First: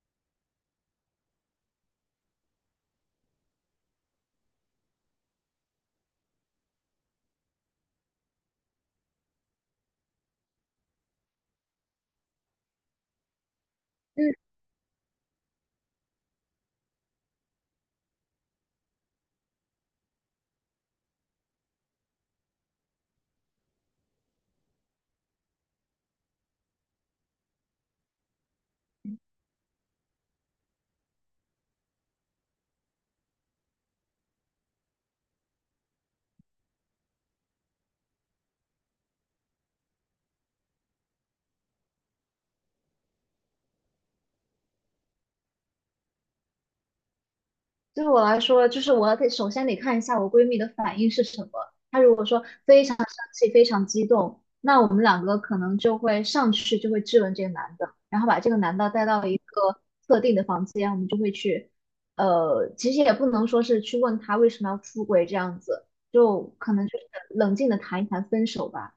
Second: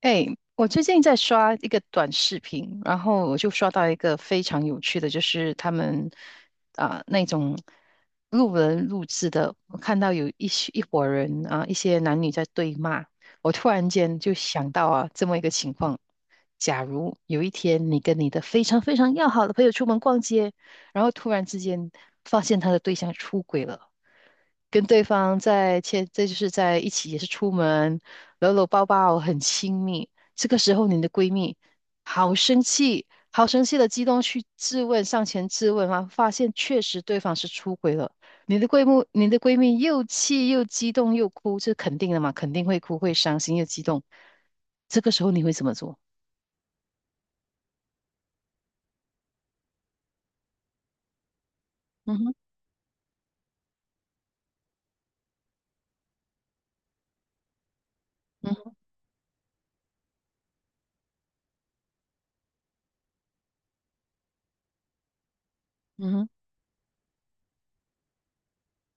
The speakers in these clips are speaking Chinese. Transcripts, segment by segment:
哎，我最近在刷一个短视频，然后我就刷到一个非常有趣的，就是他们啊、那种路人录制的，我看到有一些一伙人啊、一些男女在对骂，我突然间嗯，就想到啊这么一个情况：假如有一天你跟你的非常要好的朋友出门逛街，然后突然之间发现他的对象出轨了，跟对方在切，这就是在一起，也是出门搂搂抱抱，很亲密。这个时候，你的闺蜜好生气，好生气的激动去质问，上前质问啊，发现确实对方是出轨了。你的闺蜜又气又激动又哭，这肯定的嘛，肯定会哭，会伤心又激动。这个时候你会怎么做？对我来说，就是我得首先得看一下我闺蜜的反应是什么。她嗯如果哼，说非常生气、非常激动，那我们两个可能就会上去就会质问这个男的，然后把这嗯个哼，男的带到一个特定的房间，我们就会去，其实也不能说是去问他为什么要出轨这样子，嗯哼，就可能就是冷静的谈一谈分手吧。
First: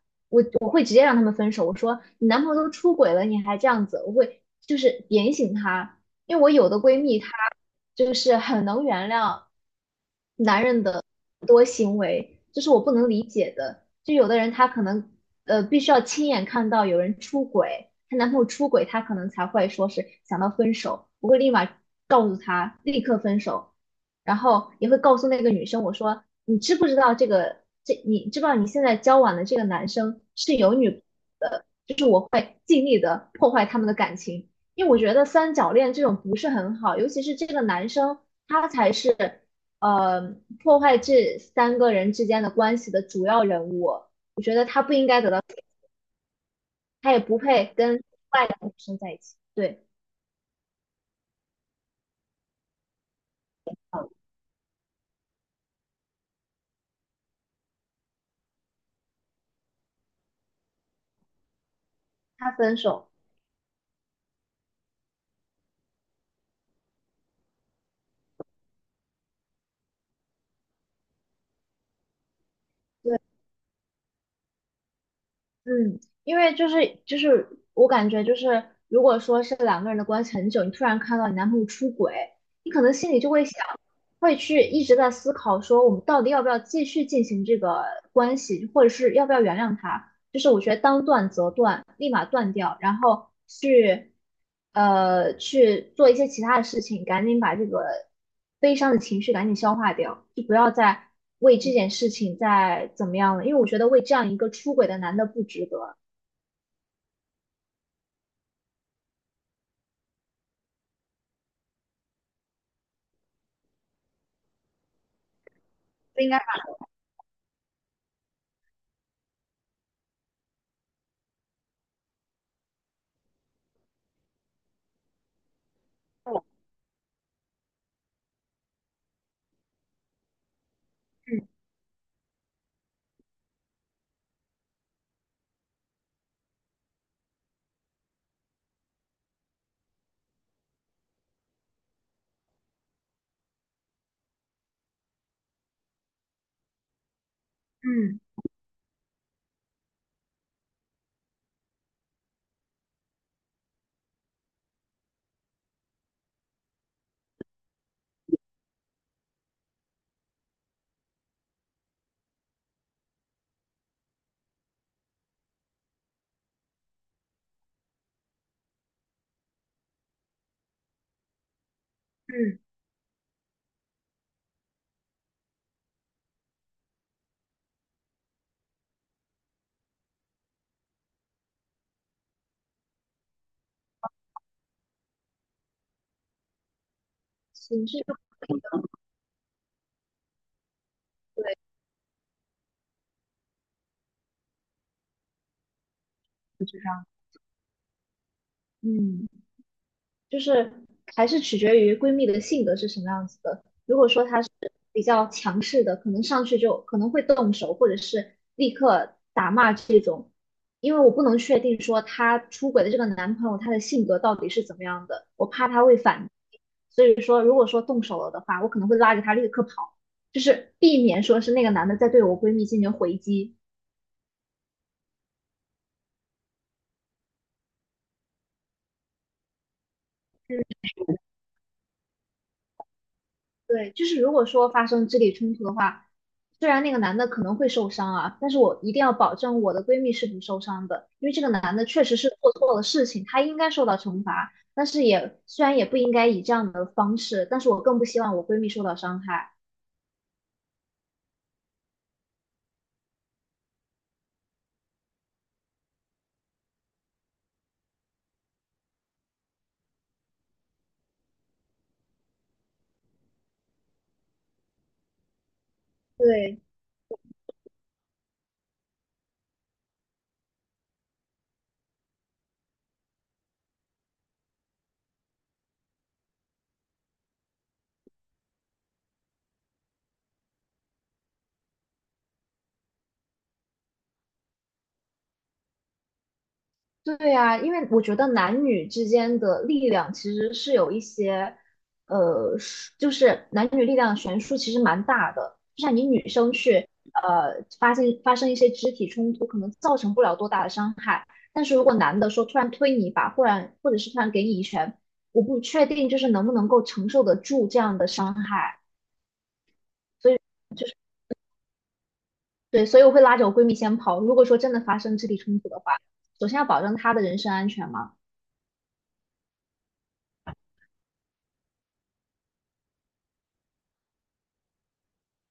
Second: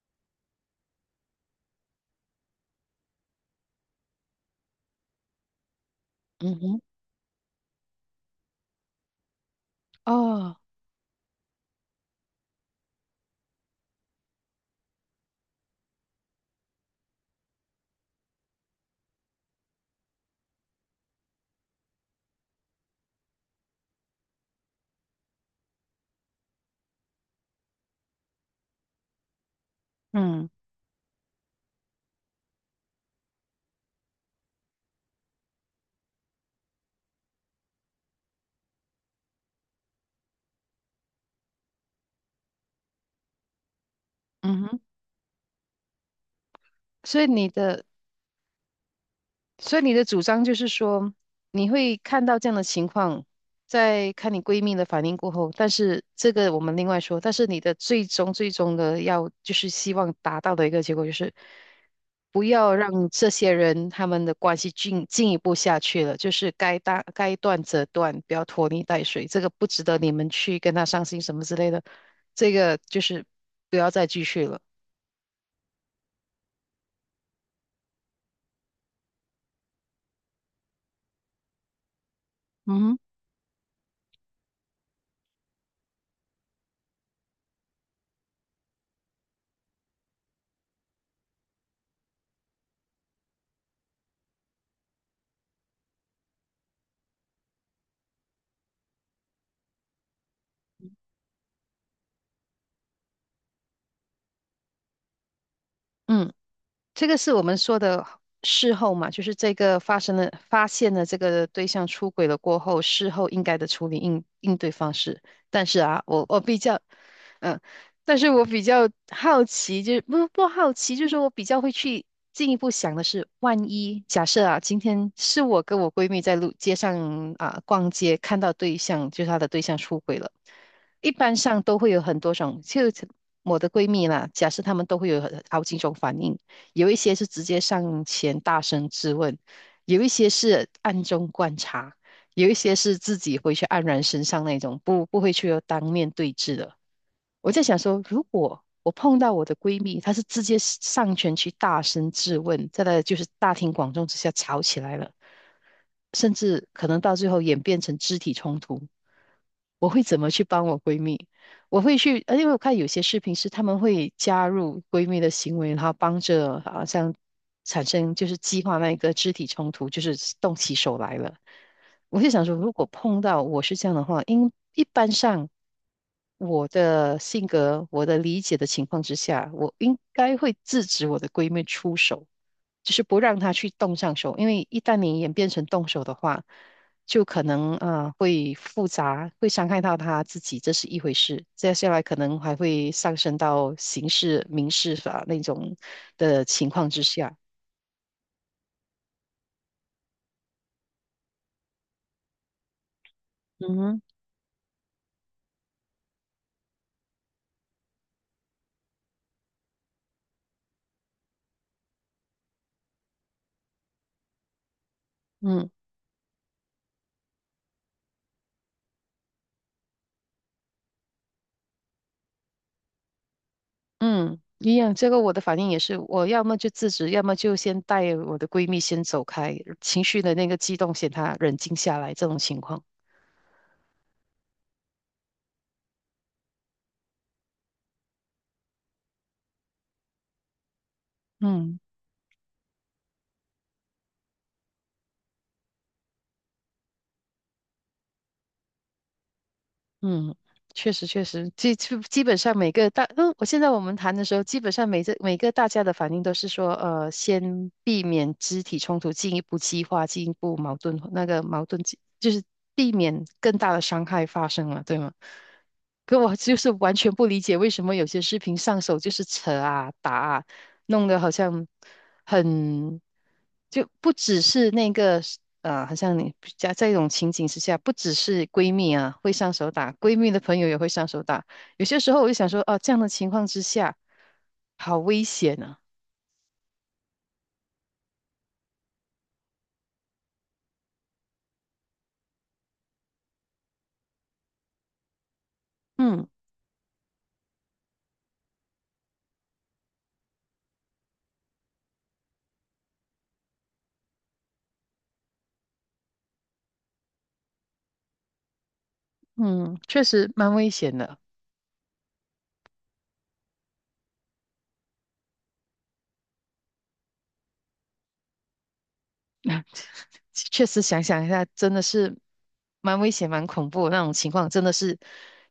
我会直接让他们分手。我说你男朋友都出轨了，你还这样子，我会就是点醒他，因为我嗯有的哼，闺蜜她就是很能原谅哦，男人的很多行为，这是我不能理解的。就有的人她可能必须要亲眼看到有人出轨，她男朋友出轨，她可能才会说是想到分手。我会立马告诉她立刻分手，然后也会告诉那个女生我说你知不知道这个？这你知不知道你现在交往的这个男生嗯，是有女朋友的？就是我会尽力的破坏他们的感情，因为我觉得三角恋这种不是很好，尤其是这个男生他才是呃破坏这三个人之间的关系的主要人物，我觉嗯得哼，他不应该得到，他也所以不你配的跟外两个女生在一起。所以对你的主张就是说，你会看到这样的情况，在看你闺蜜的反应过后，但是这个我们另外说，但是你的最终的要就是希望达到的一个结果就是，不他要分让手。这些人他们的关系进一步下去了，就是该大，该断则断，不要拖泥带水，这个不值得你们去跟他伤心什么之类的，这个就是不要再继续了。嗯，因为就是我感觉就是，如果说是两个人的关系很久，你突然看到你男朋友出轨，你可嗯能哼，心里就会想，会去一直在思考说我们到底要不要继续进行这个关系，或者是要不要原谅他。就是我觉得当断则断，立马断掉，然后去去做一些其他的事情，赶紧把这个悲伤的情绪赶紧消化掉，就不要再为这件事情再怎么样了，因为我觉得为这样一个出轨的男的不值得，嗯。这个是我们说的事后嘛，就是这个发生了，发现了这个对象出轨了过后，事后应该的处理应对方式。但是啊，不我应该我比较，嗯，但是我比较好奇，就是不不好奇，就是说我比较会去进一步想的是，万一假设啊，今天是我跟我闺蜜把在我，路街上啊逛街，看到对象，就是她的对象出轨了。一般嗯上都会有很多种，就我的闺蜜啦，假设她们都会有很好几种反应。有一些是直接上前大声质问，有一些是暗中观察，有一些是自己回去黯然神伤那种，不会去当面对质的。我在想说，嗯如果我碰到我的闺蜜，她是直接上前去大声质问，在那就是大庭广众之下吵起来了，甚至可能到最后演变成肢体冲突，我会怎么去帮我闺蜜？我会去，因为我看有些视频是她们会加入闺蜜的行为，然后帮着好像产生就是激化那个肢体冲突，就是动起手来了。我就想说，嗯，如果碰到我是这样的话，因一般上我的性格、我的理解的情况之下，我应该会制止我的闺蜜出手，就是不让她去动上手，因为一旦你演变成动手的话，就可能情绪啊、就会复杂，会伤害到她自己，这是一回事。接下来可能还会上升到刑事、民事法那种的不情值况之得。下。嗯。就是还是取决于闺蜜的性格是什么样子的。嗯如哼果说她是比较强势的，可能上去就可能会动手，或者是立刻打骂这种。因为我不能确定说她出轨的这个男朋友他的性格到底是怎么样的，我怕嗯。他会反。所以说，如果说动手了的话，我可能会拉着他立刻跑，就是避免说是那个男的在对我闺蜜进行回击。嗯，一样，这个我的反应也是，我要么就制止，要么就先带我的闺蜜先走开，情绪的那个激动，先她冷静下来，这种情况。对，就是如果说发生肢体冲突的话，虽然那个男的可能会受伤啊，但是我一定要保证我的闺蜜是不受伤的，因为这个男嗯。的确实是做错了事情，他应该受到惩罚，但是也虽然也不应该以这样的方式，但是我更不希望我闺蜜受到伤害。嗯，确实，基本上每个大，嗯，我现在我们谈的时候，基本上每次每个大家的反应都是说，先避免肢体冲突，进一步激化，进一步矛盾，那个矛盾激就是避免更大的伤害发生了，对吗？可我就对，是完全不理解为什么有些视频上手就是扯啊打啊，弄得好像。很，就不只是那个好像你在一种情景之下，不只是闺蜜啊会上手打，闺蜜的朋友也会上手打。有些时候我就想说，哦、这样的情况之下，好危险啊！对呀，因为我觉得男女之间的力量其实是有一些，是就是男女力量悬殊其实蛮大的。就像你嗯女生去，发现发生一些肢体冲突，可能造成不了多大的伤害。但是如果男的说突然推你一把，忽然或者是突然给你一拳，我不确定就是能不能够承受得住这样的伤害。嗯，确实所以蛮危就是险的。对，所以我会拉着我闺蜜先跑。如果说真的发生肢体冲突的话，首先要保证她的人身安全嘛。确实想想一下，真的是蛮危险、蛮恐怖的那种情况，真的是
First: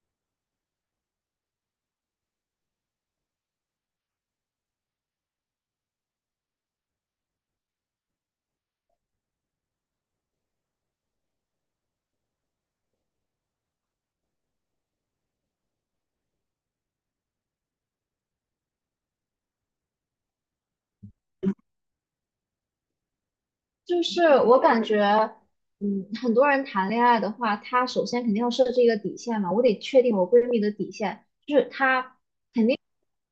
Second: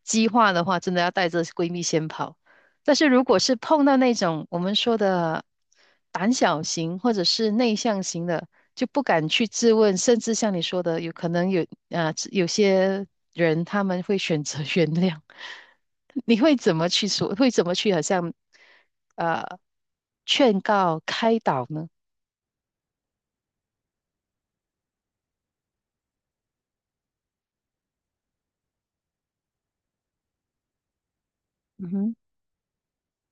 激化的话，真的要带着闺蜜先跑。但是如果是碰到那种我们说的胆小型或者是内向型的，就不敢去质问，甚至像你说的，有可能有啊、有些人他们会选择 原谅。你会怎么去说？会怎么去好像啊，劝告、开导呢？就是我感觉，嗯，很多人谈恋爱的话，他首先肯定要设置一个底线嘛。我得确定我闺蜜的底线，就是嗯哼，她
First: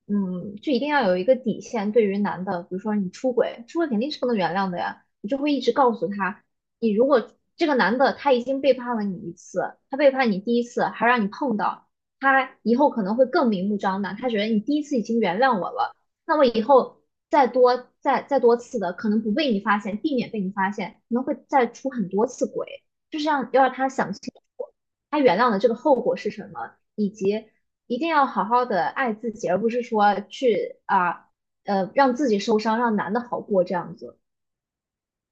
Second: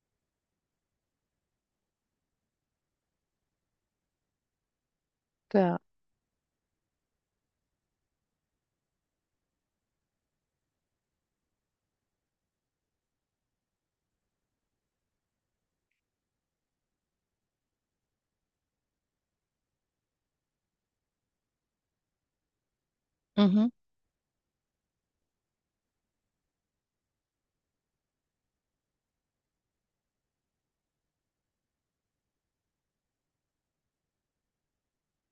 嗯，就一定要有一个底线。对于男的，比如说你出轨，出轨肯定是不能原谅的呀，你就会对一直啊。告诉他，你如果这个男的他已经背叛了你一次，他背叛你第一次，还让你碰到，他以后可能会更明目张胆，他觉得你第一次已经原谅我了，那我以后再多次的，可能不被你发现，避免被你发现，可能会再出很多次轨，就是让嗯要哼。让他想清楚，他原谅的这个后果是什么，以及一定要好好的爱自己，而不是说去啊让自己受伤，让男的好过这样子。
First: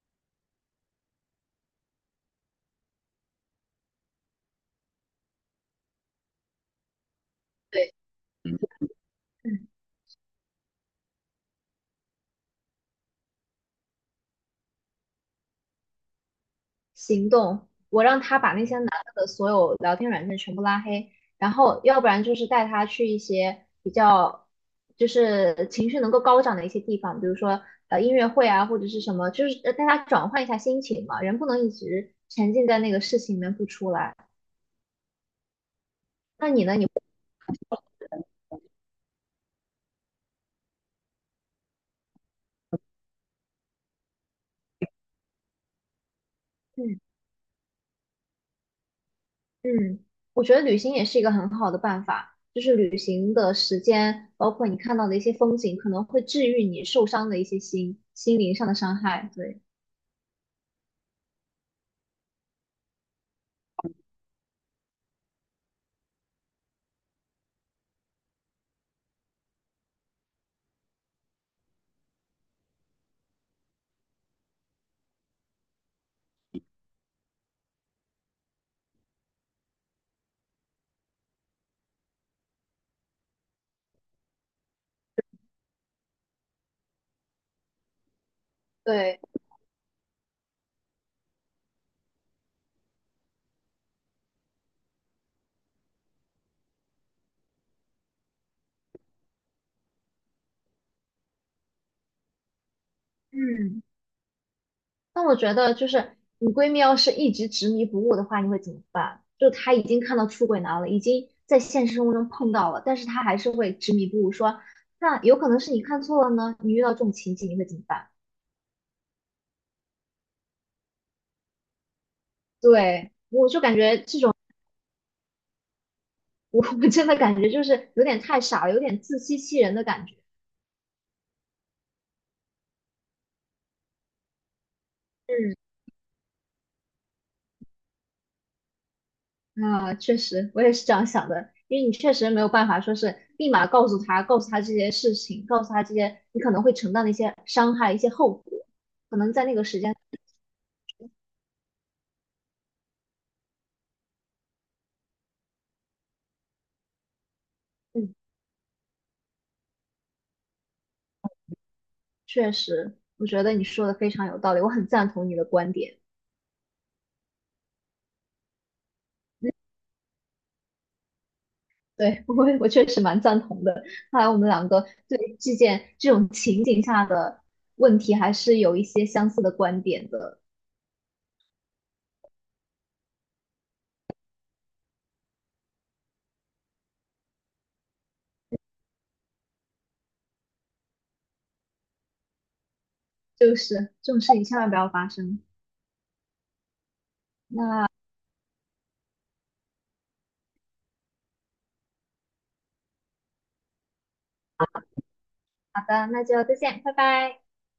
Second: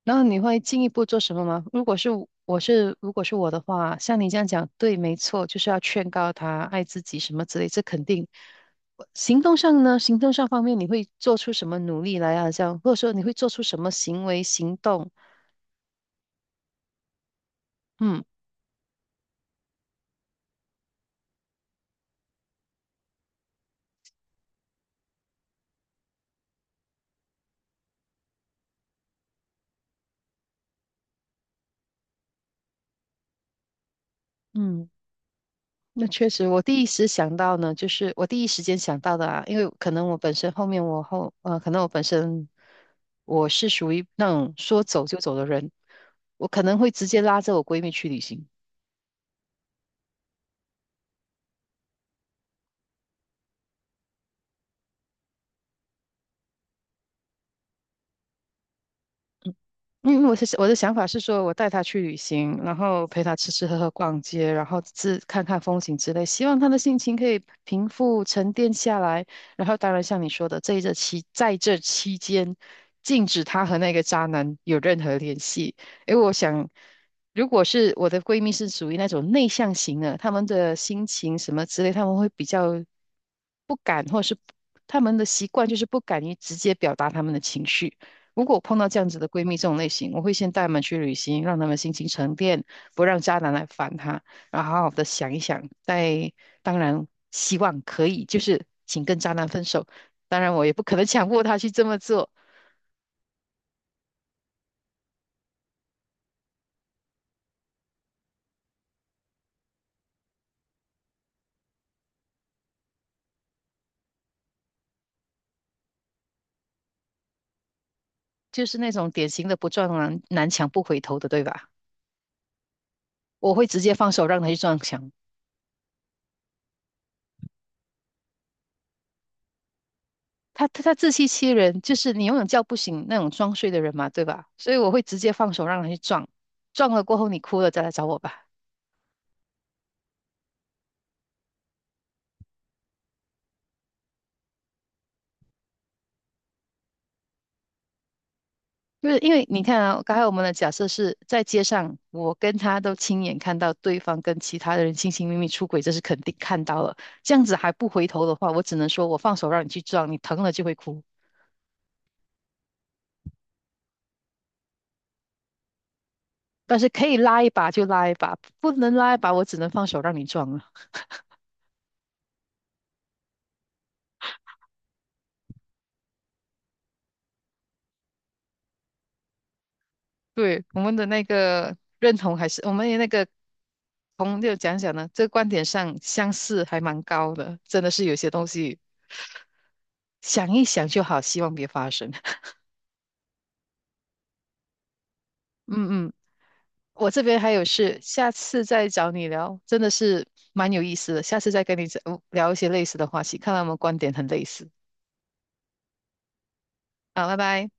然后你会进一步做什么吗？如果是我是如果是我的话，像你这样讲，对，没错，就是要劝告他爱自己什么之类，这对，肯定。行动嗯，上呢，行动上方面你会做出什么努力来啊？这样，或者说你会做出什么行为行动？行动，我让嗯他把那些男的的所有聊天软件全部拉黑，然后要不然就是带他去一些比较就是情绪能够高涨的一些地方，比如说音乐会啊或者是什么，就是带他转换一下心情嘛，人不能一直沉浸在那个事情里面不出来。嗯，那确实，那你呢？你我第一时间想到的啊，因为可能我本身后面我后可能我本身我是属于那种说走就走的人，我可能会嗯。直接拉着我闺蜜去旅行。嗯，我觉得旅行也是一个很好的办法，就是旅行的时间，包括你看到的一些风景，可能会治愈你受伤的一些心灵上的伤害。对，因为我的想法是说，我带他去旅行，然后陪他吃吃喝喝、逛街，然后自看看风景之类，希望他的心情可以平复、沉淀下来。然后，当然像你说的，这一这期在这期间，禁止他和那个渣男有任何联系。因为我想，如果是我的闺蜜是属于那种内向型的，她们的心情什么之类，她们会比较不敢，或者是她们的习惯就是不敢于直接表达她们的情绪。如果碰到这样子对，的闺蜜这种类型，我会先带她们去旅行，让她们心情沉淀，不让渣男来烦她，然后好好的想一想。再当然，希望可以，就是请跟渣男分手。当然，我也不可能强迫她去这么做，嗯，那我觉得就是你闺蜜要是一直执迷不悟的话，你会怎么办？就她已经看到出轨男了，已经在现实生活中碰到了，但是她还是会执迷不悟，说那有可能是你看错了呢。你遇到这种情景，你会怎么办？就是那种典型的不撞南墙不回头的，对吧？对，我我就会感直接觉放这手种。让她去撞墙。我真的感觉就是有点太傻了，有点自欺欺人的感觉。她自欺欺人，就是你永远叫不醒那种装睡的人嘛，对吧？所以我会直接放嗯，手让她去撞，撞了过后你哭了再来找我吧。啊，确实，我也是这样想的，因为你确实没有办法说是立马告诉他，告诉他这些事情，告诉他这些你可能会承担的一些伤害、一些后果，就是可因能在为那你个时看间，啊，刚才我们的假设是在街上，我跟他都亲眼看到对方跟其他的人亲亲密密出轨，这是肯定看到了。这样子还不回嗯，头的话，我只能说我放手让你去撞，你疼了就会哭。确实，我觉得你说的非常有道理，我很赞同你的观点，但是可以拉一把就拉一把，不能拉一把，我只能放手让你撞了。对，我确实蛮赞同的。看来我们两个对这件这种情景下的问题还是有一些相似的观点的。对，我们的那个认同还是我们的那个同就讲讲呢，这个观点上相似还蛮高的，真的是有些东西想一想就好，希望别发生。就是这种事情千万不要发生。嗯我这边还有事，下次再找你聊，真的是蛮有意思的。下次再跟你讲聊一些类似的话题，看来我们观点很类似。好的，那就再见，拜好，拜拜。拜。